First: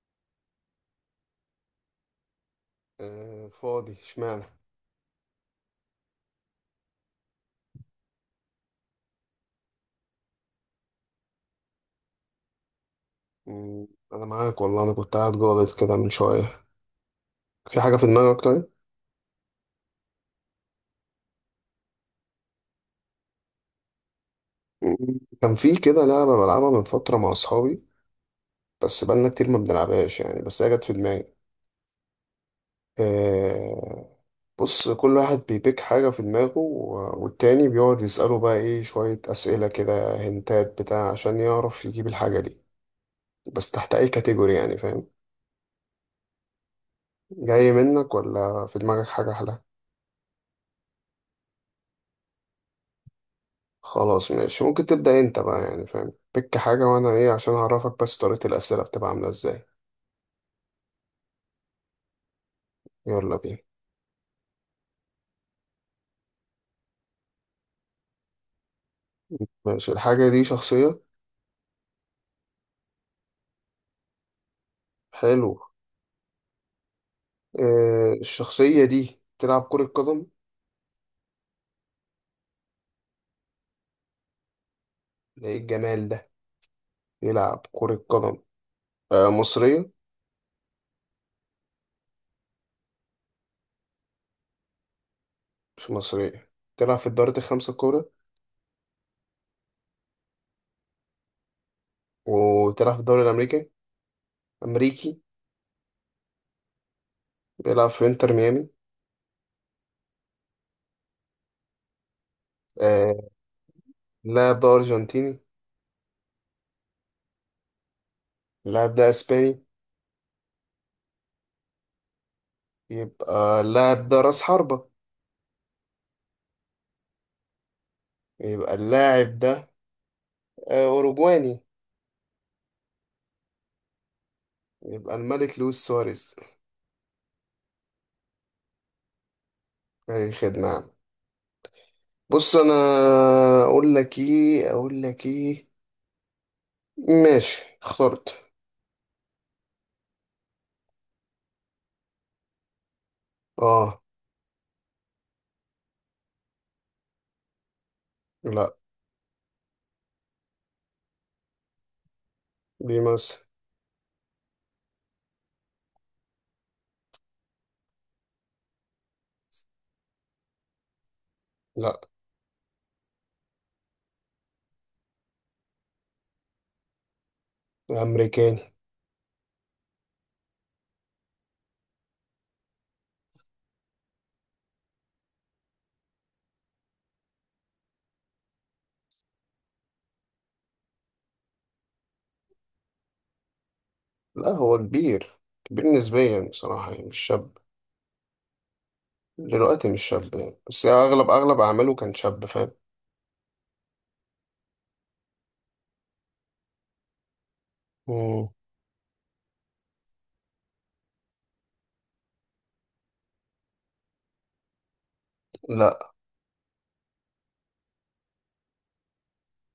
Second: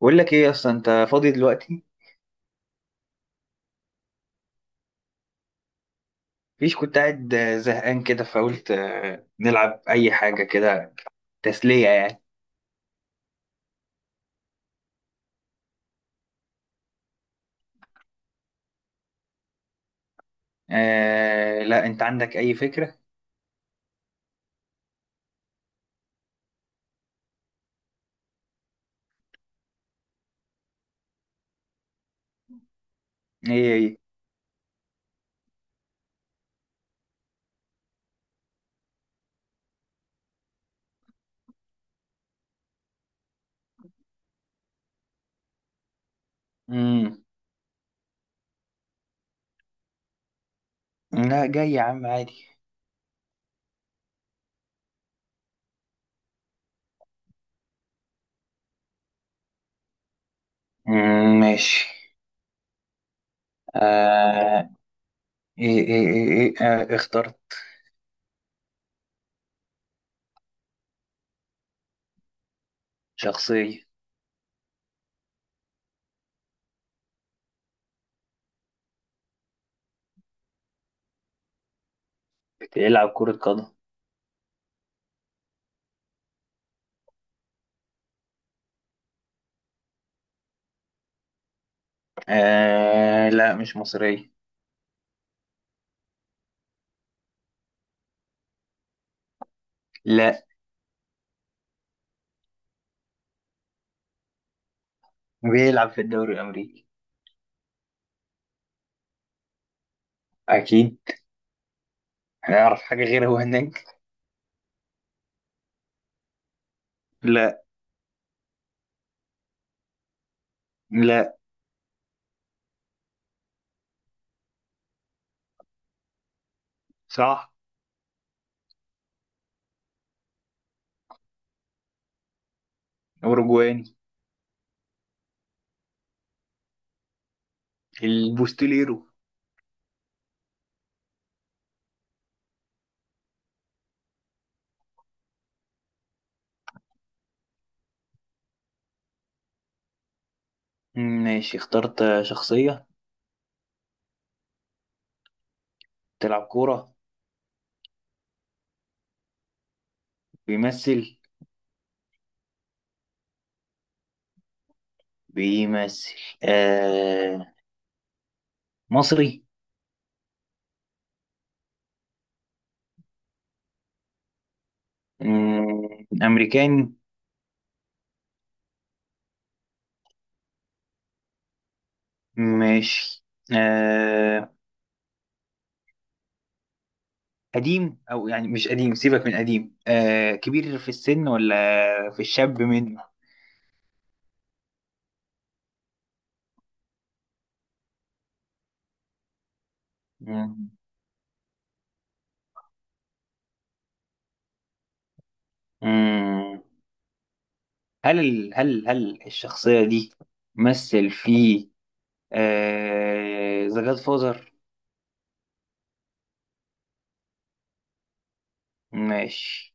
بقول لك ايه اصلا؟ انت فاضي دلوقتي؟ آه، فاضي اشمعنى مفيش، كنت قاعد زهقان كده، فقلت نلعب اي حاجه كده، تسليه يعني. مم، انا معاك والله. انا كنت قاعد جاضد كده من شويه. في حاجه في دماغك طيب؟ آه لا، انت عندك اي فكره؟ كان في كده لعبه بلعبها من فتره مع اصحابي، بس بقالنا كتير ما بنلعبهاش يعني، بس هي جت في دماغي. ايه ايه. آه، بص، كل واحد بيبيك حاجه في دماغه والتاني بيقعد يساله بقى ايه، شويه اسئله كده هنتات بتاع عشان يعرف يجيب الحاجه دي، بس تحت اي كاتيجوري يعني، فاهم؟ امم. جاي منك ولا في دماغك حاجه احلى؟ لا، جاي يا عم عادي. خلاص ماشي، ممكن تبدأ انت بقى يعني، فاهم بك حاجة وانا ايه عشان اعرفك، بس طريقة الأسئلة بتبقى عاملة ازاي؟ ماشي. يلا بينا. آه. ايه. آه اخترت. ماشي، الحاجة دي شخصية. شخصيه. حلو. آه، الشخصية دي تلعب كرة قدم. بتلعب كره قدم. ده ايه الجمال ده. يلعب كرة قدم. آه، مصرية. آه لا، مش مصريه. مش مصرية. تلعب في الدوري الخمسة الكبرى. لا. وتلعب في الدوري الأمريكي. أمريكي. بيلعب في الدوري الامريكي، بيلعب في انتر ميامي. اكيد. هيعرف حاجه آه. غير هو هناك؟ اللاعب ده أرجنتيني. لا. اللاعب ده أسباني. لا. يبقى اللاعب ده رأس حربة. صح. يبقى اللاعب ده آه، أوروجواني. اوروجواني. يبقى الملك لويس سواريز. البوستيليرو. أي خدمة يا عم. بص أنا، أقول لك إيه؟ ماشي اخترت. ماشي اخترت شخصية. آه، تلعب كورة. لا. بيمثل. بيمثل. بيمثل. آه. مصري. لا. أمريكاني. أمريكاني. ماشي. آه. قديم أو يعني مش قديم، سيبك من قديم، آه كبير في السن ولا في الشاب منه؟ لا، هو كبير. كبير نسبيا بصراحة يعني، مش شاب دلوقتي، مش شاب يعني، مم. بس أغلب أعماله كان شاب، فاهم؟ مم. هل مم. ال- هل هل الشخصية دي مثل في ذا جاد فازر؟ لا. ماشي.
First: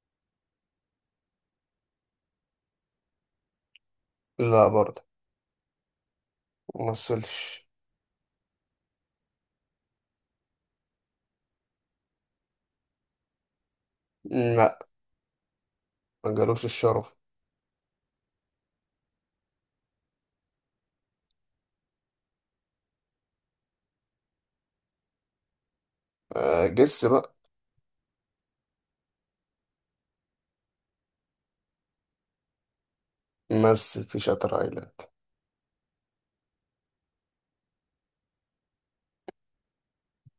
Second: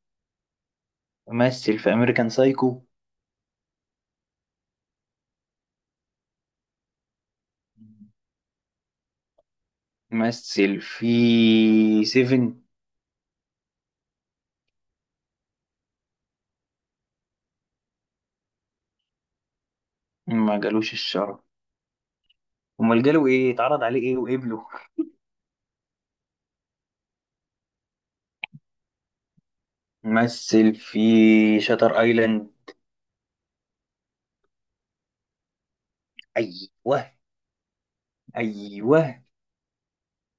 مثل في أمريكان سايكو؟ لا برضه. ممثلش. مثل في سيفن؟ لا. ما جالوش الشرف. ما جالوش الشرف؟ امال جاله ايه؟ اتعرض عليه ايه وقبله؟ آه، جس بقى. مثل في شاتر ايلاند؟ مثل في شاتر ايلاند ايوه. ايوه.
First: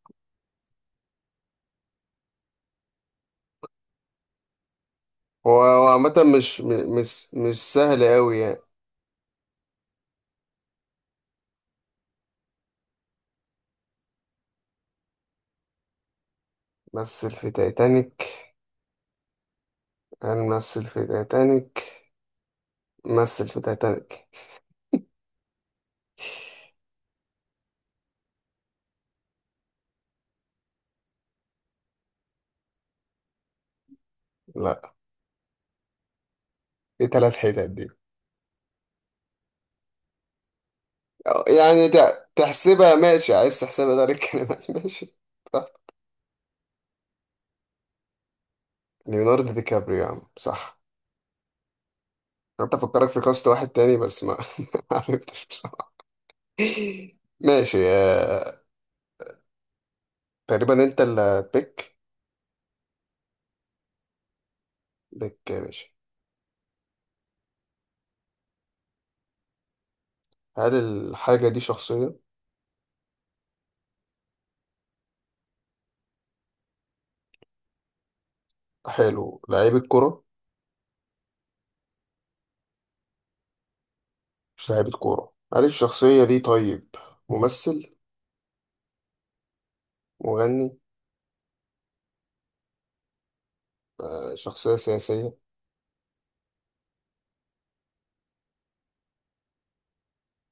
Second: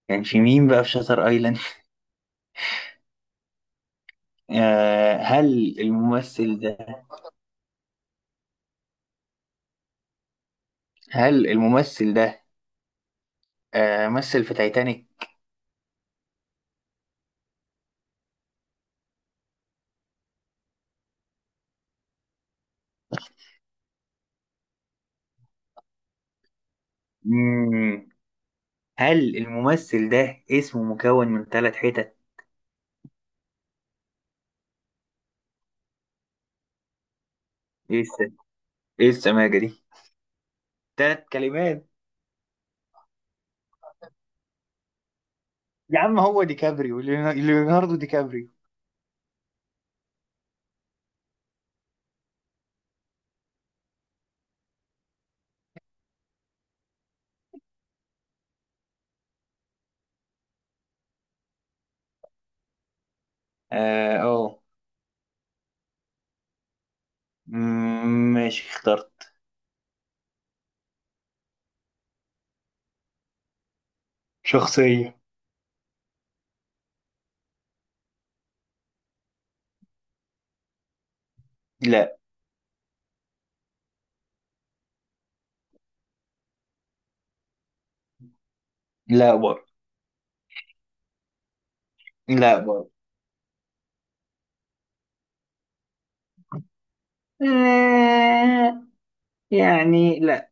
كان في مين بقى في شاتر ايلاند؟ آه، هو هل هو عامة الممثل ده، مش مش سهل أوي يعني. هل الممثل ده آه مثل في تايتانيك؟ مثل في تايتانيك. هنمثل في تايتانيك. مثل في تايتانيك. مم. هل الممثل ده اسمه مكون من ثلاث حتت؟ لا. ايه تلات حتت دي؟ ايه الس- ايه السماجة دي؟ ثلاث كلمات. تحسبها؟ ماشي، عايز تحسبها ده الكلمات ماشي براحتك. يا عم هو ديكابريو، ليوناردو ديكابريو. ليوناردو دي كابريو يا عم، صح. كنت أفكرك في كاست واحد تاني بس ما ما عرفتش بصراحة. ماشي آه، تقريبا أنت اللي بيك. اه أوه. بيك يا باشا. ماشي اخترت هل الحاجة دي شخصية؟ شخصية. حلو. لعيب الكرة؟ لا. مش لاعيبة كورة. هل الشخصية دي طيب ممثل؟ لا برضه. مغني؟ لا برضه. آه، شخصية سياسية؟ آه، يعني لا.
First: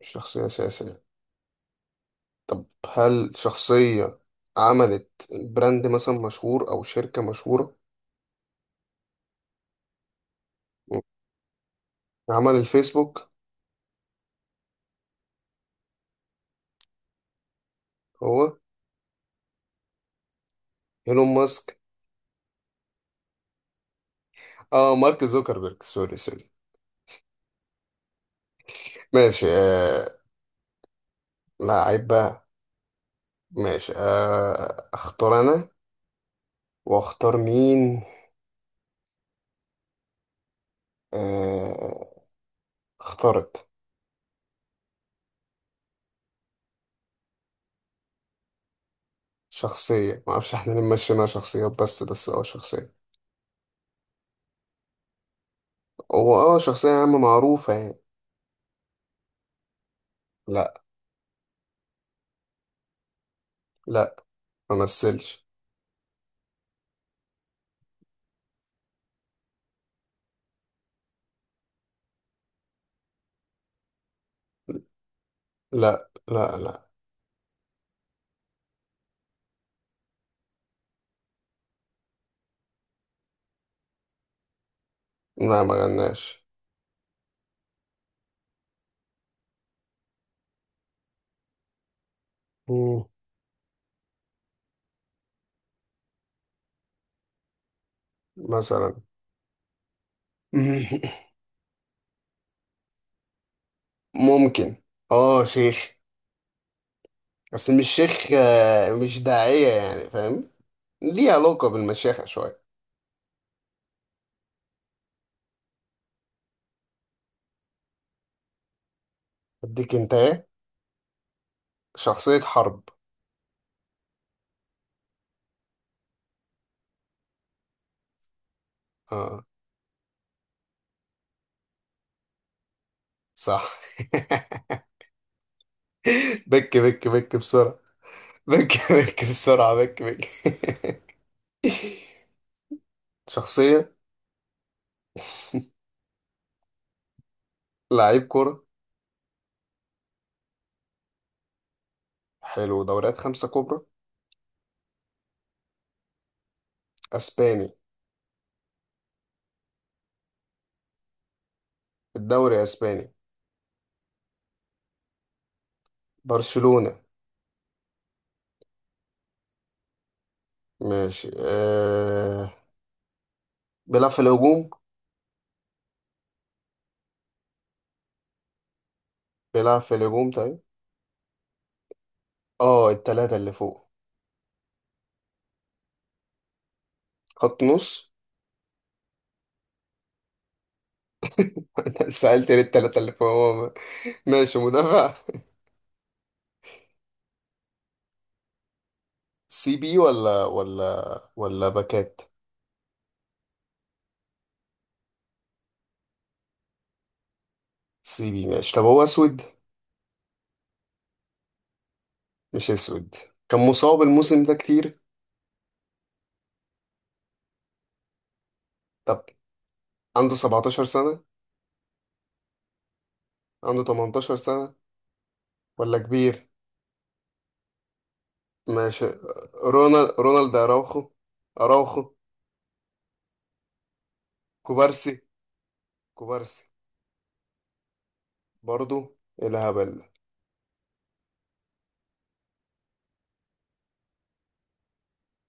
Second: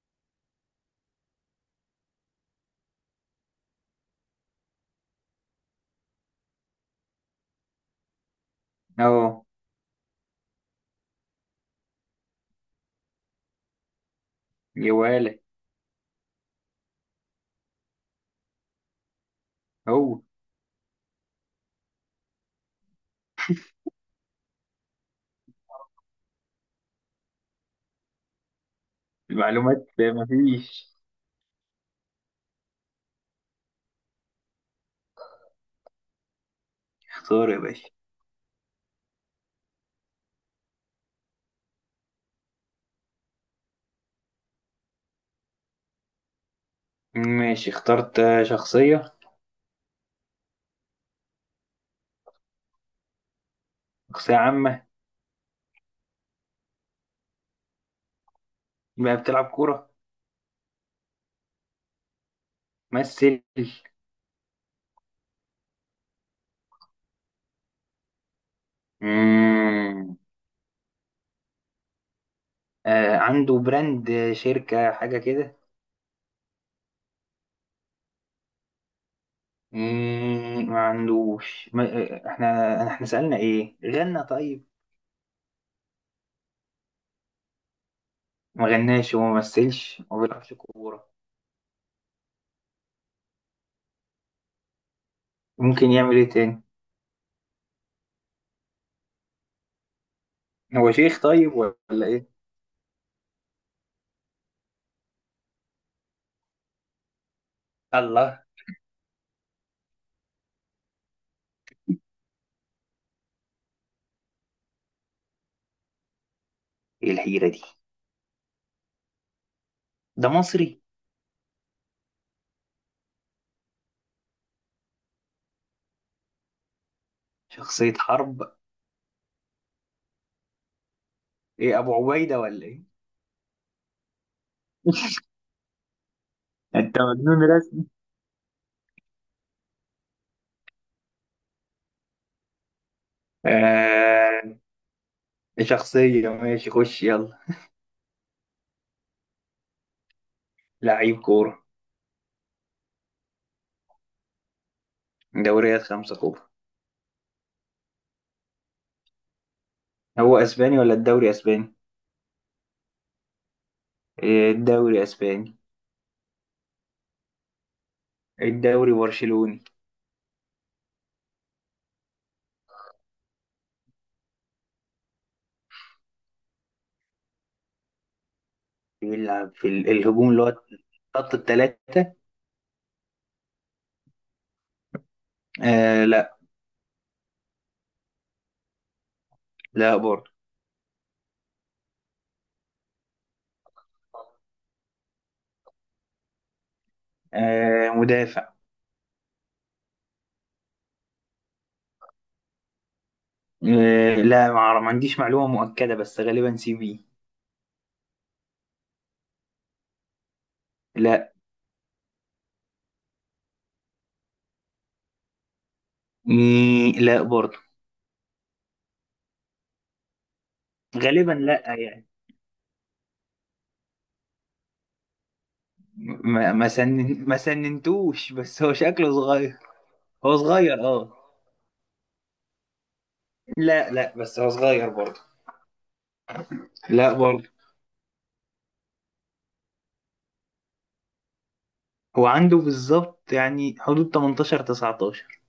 مش شخصية سياسية. هل شخصية عملت براند مثلا مشهور أو شركة مشهورة؟ اهو. م. عمل الفيسبوك. يا ولا. هو هو. إيلون ماسك. اه، مارك زوكربيرج. سوري سوري. ماشي المعلومات آه. مفيش. لعيب بقى. ماشي آه، اختار انا. واختار اختار يا مين؟ باشا. آه، اخترت ماشي اخترت شخصية. شخصية. معرفش احنا ليه ماشيينها شخصيات، بس اه شخصية. شخصية عامة. هو اه شخصية يا عم معروفة يعني. بقى بتلعب كورة؟ لا. ممثل؟ لا، ما مثلش. مم، آه، عنده براند، شركة حاجة كده؟ لا، ما عندوش. ما آه، احنا سألنا ايه؟ غنى طيب؟ لا ما غناش. ما غناش وما مثلش وما بيلعبش كورة، مم، ممكن يعمل ايه تاني؟ مثلا هو شيخ طيب ولا ايه؟ ممكن. اه شيخ، بس مش شيخ الله. آه، مش داعية يعني، فاهم؟ ليه علاقة بالمشيخة شوية. ايه الحيرة دي؟ اديك انت ده ايه. مصري؟ شخصية حرب. شخصية حرب. اه ايه، ابو عبيدة ولا ايه؟ صح. بك انت بك بك مجنون بسرعة، رسمي. بك بك بسرعة، بك بك شخصية. آه شخصية، ماشي خش يلا. لعيب كرة. لعيب كورة. حلو، دوريات خمسة كبرى. دوريات خمسة كورة. اسباني. هو اسباني ولا الدوري اسباني؟ الدوري اسباني. إيه، الدوري اسباني. برشلونة. الدوري برشلوني. ماشي أه، بيلعب في الهجوم. بيلعب في بيلعب في الهجوم الهجوم، اللي هو طيب. خط التلاتة؟ اه، التلاتة اللي فوق. آه لا. خط نص. لا برضه. أنت سألت ليه التلاتة اللي فوق هو؟ ماشي، مدافع. آه مدافع. سي بي ولا ولا باكات. لا، ما عنديش معلومة مؤكدة، بس غالبا سي بي. سي بي ماشي. طب هو اسود؟ لا. مش اسود. كان مصاب الموسم ده كتير. مي لا برضه. طب، عنده 17 سنة؟ غالبا لا يعني. عنده 18 سنة؟ ولا كبير؟ ما سننتوش، بس هو ماشي، شكله صغير. رونالد هو رونالد صغير اراوخو. اه. اراوخو. لا لا، بس هو صغير كوبارسي. برضه. كوبارسي. لا برضه. برضو. إيه الهبل ده؟ هو عنده بالظبط يعني حدود 18 19.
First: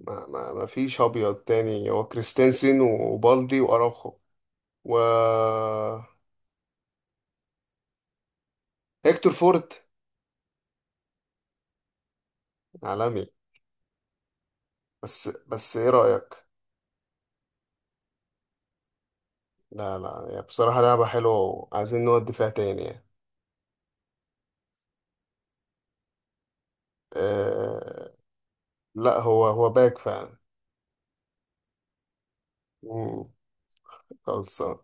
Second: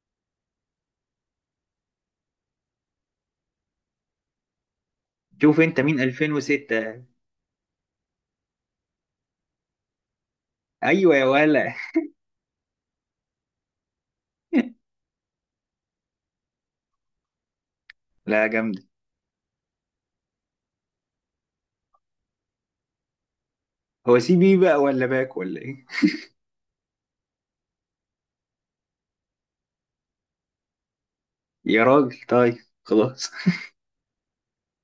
ما فيش ابيض تاني. هو كريستنسن وبالدي واراوخو و شوف انت مين 2006. هيكتور فورت. ايوه يا ولا. عالمي. بس ايه رأيك؟ لا جامد. لا، لا هي بصراحة لعبة حلوة وعايزين نودي فيها تاني يعني. هو سي بي بقى ولا باك ولا ايه؟ أه لا، هو باك فعلا. يا راجل طيب. مم، خلاص. خلصان.